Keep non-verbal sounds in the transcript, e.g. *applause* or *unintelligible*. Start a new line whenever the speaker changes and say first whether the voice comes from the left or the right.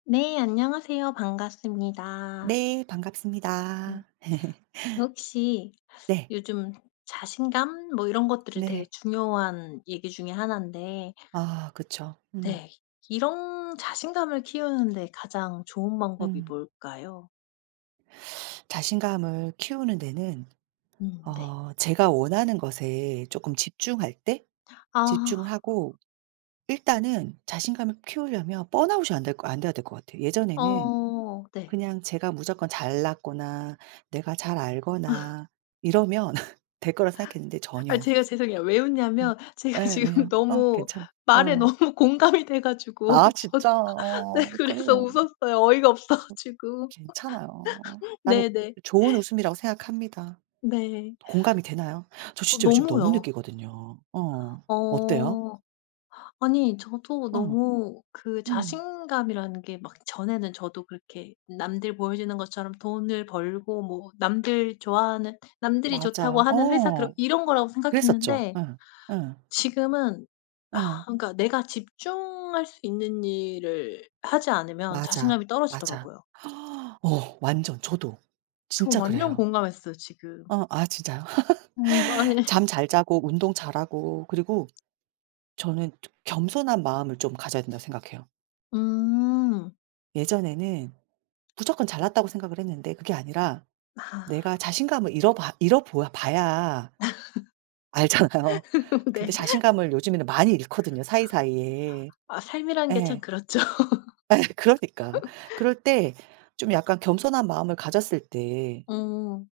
left: 네 안녕하세요. 반갑습니다.
right: 네 반갑습니다. *laughs*
left: 혹시
right: 네.
left: 요즘 자신감 뭐 이런 것들이 되게
right: 네.
left: 중요한 얘기 중에 1 데
right: 아 그쵸. 음.
left: 네. 이런 자신감을 키우는 데 가장 좋은 방법이
right: 음.
left: 뭘까요?
right: 자신감을 키우는 데는
left: 음 네.
right: 어 제가 원하는 것에 쪼끔 집중할 때
left: 아.
right: 집중을 하고 일단은 자신감을 키우려면 번아웃이 안 될 것 안 돼야 될 것 같아요. 예전에는
left: 어 네.
right: 그냥 제가 무조건 잘났거나 내가 잘
left: *laughs*
right: 알거나 이러면 *laughs* 될 거라고 생각했는데
left: 아
right: 전혀
left: 제가 죄송해요. 왜 웃냐면 제가
right: 예.
left: 지금
right: 왜요? 어
left: 너무
right: 괜찮아
left: 말에
right: 어.
left: 너무 공감이 돼 가지고.
right: 아
left: 저도
right: 진짜?
left: 네
right: 어
left: 그래서
right: 그러네.
left: 웃었어요. 어이가 없어 가지고.
right: 괜찮아요.
left: *laughs*
right: 나는
left: 네네.
right: 좋은 웃음이라고 생각합니다.
left: 네.
right: 공감이 되나요? 저
left: 어
right: 진짜 요즘 너무
left: 너무요.
right: 느끼거든요. 어. 어때요?
left: 어. 아니 저도
right: 어.
left: 너무 그
right: 음.
left: 자신감이라는 게 막 전에는 저도 그렇게 남들 보여주는 것처럼 돈을 벌고 뭐 남들 좋아하는 남들이 좋다고
right: 맞아.
left: 하는 회사 들어
right: 어.
left: 이런 거라고
right: 그랬었죠.
left: 생각했는데
right: 예 예.
left: 지금은
right: 예.
left: 그니까 내가 집중할 수 있는 일을 하지 않으면
right: 맞아.
left: 자신감이
right: 맞아.
left: 떨어지더라고요.
right: 어 완전 저도
left: 저
right: 진짜
left: 완전
right: 그래요.
left: 공감했어요 지금.
right: 어 아 진짜요?
left: 음
right: *laughs*
left: *unintelligible*
right: 잠 잘 자고 운동 잘하고 그리고 저는 좀 겸손한 마음을 좀 가져야 된다고 생각해요.
left: 음.
right: 예전에는 무조건 잘났다고 생각을 했는데 그게 아니라 내가
left: 아.
right: 자신감을 잃어 봐 잃어 보아 봐야 알잖아요.
left: *laughs*
right: 근데
left: 네.
right: 자신감을 요즘에는 많이 잃거든요, 사이사이에.
left: 아 삶이란 게 참
right: 예.
left: 그렇죠.
right: 예 그러니까.
left: *laughs*
right: 그럴 때 좀 약간 겸손한 마음을 가졌을 때
left: 어.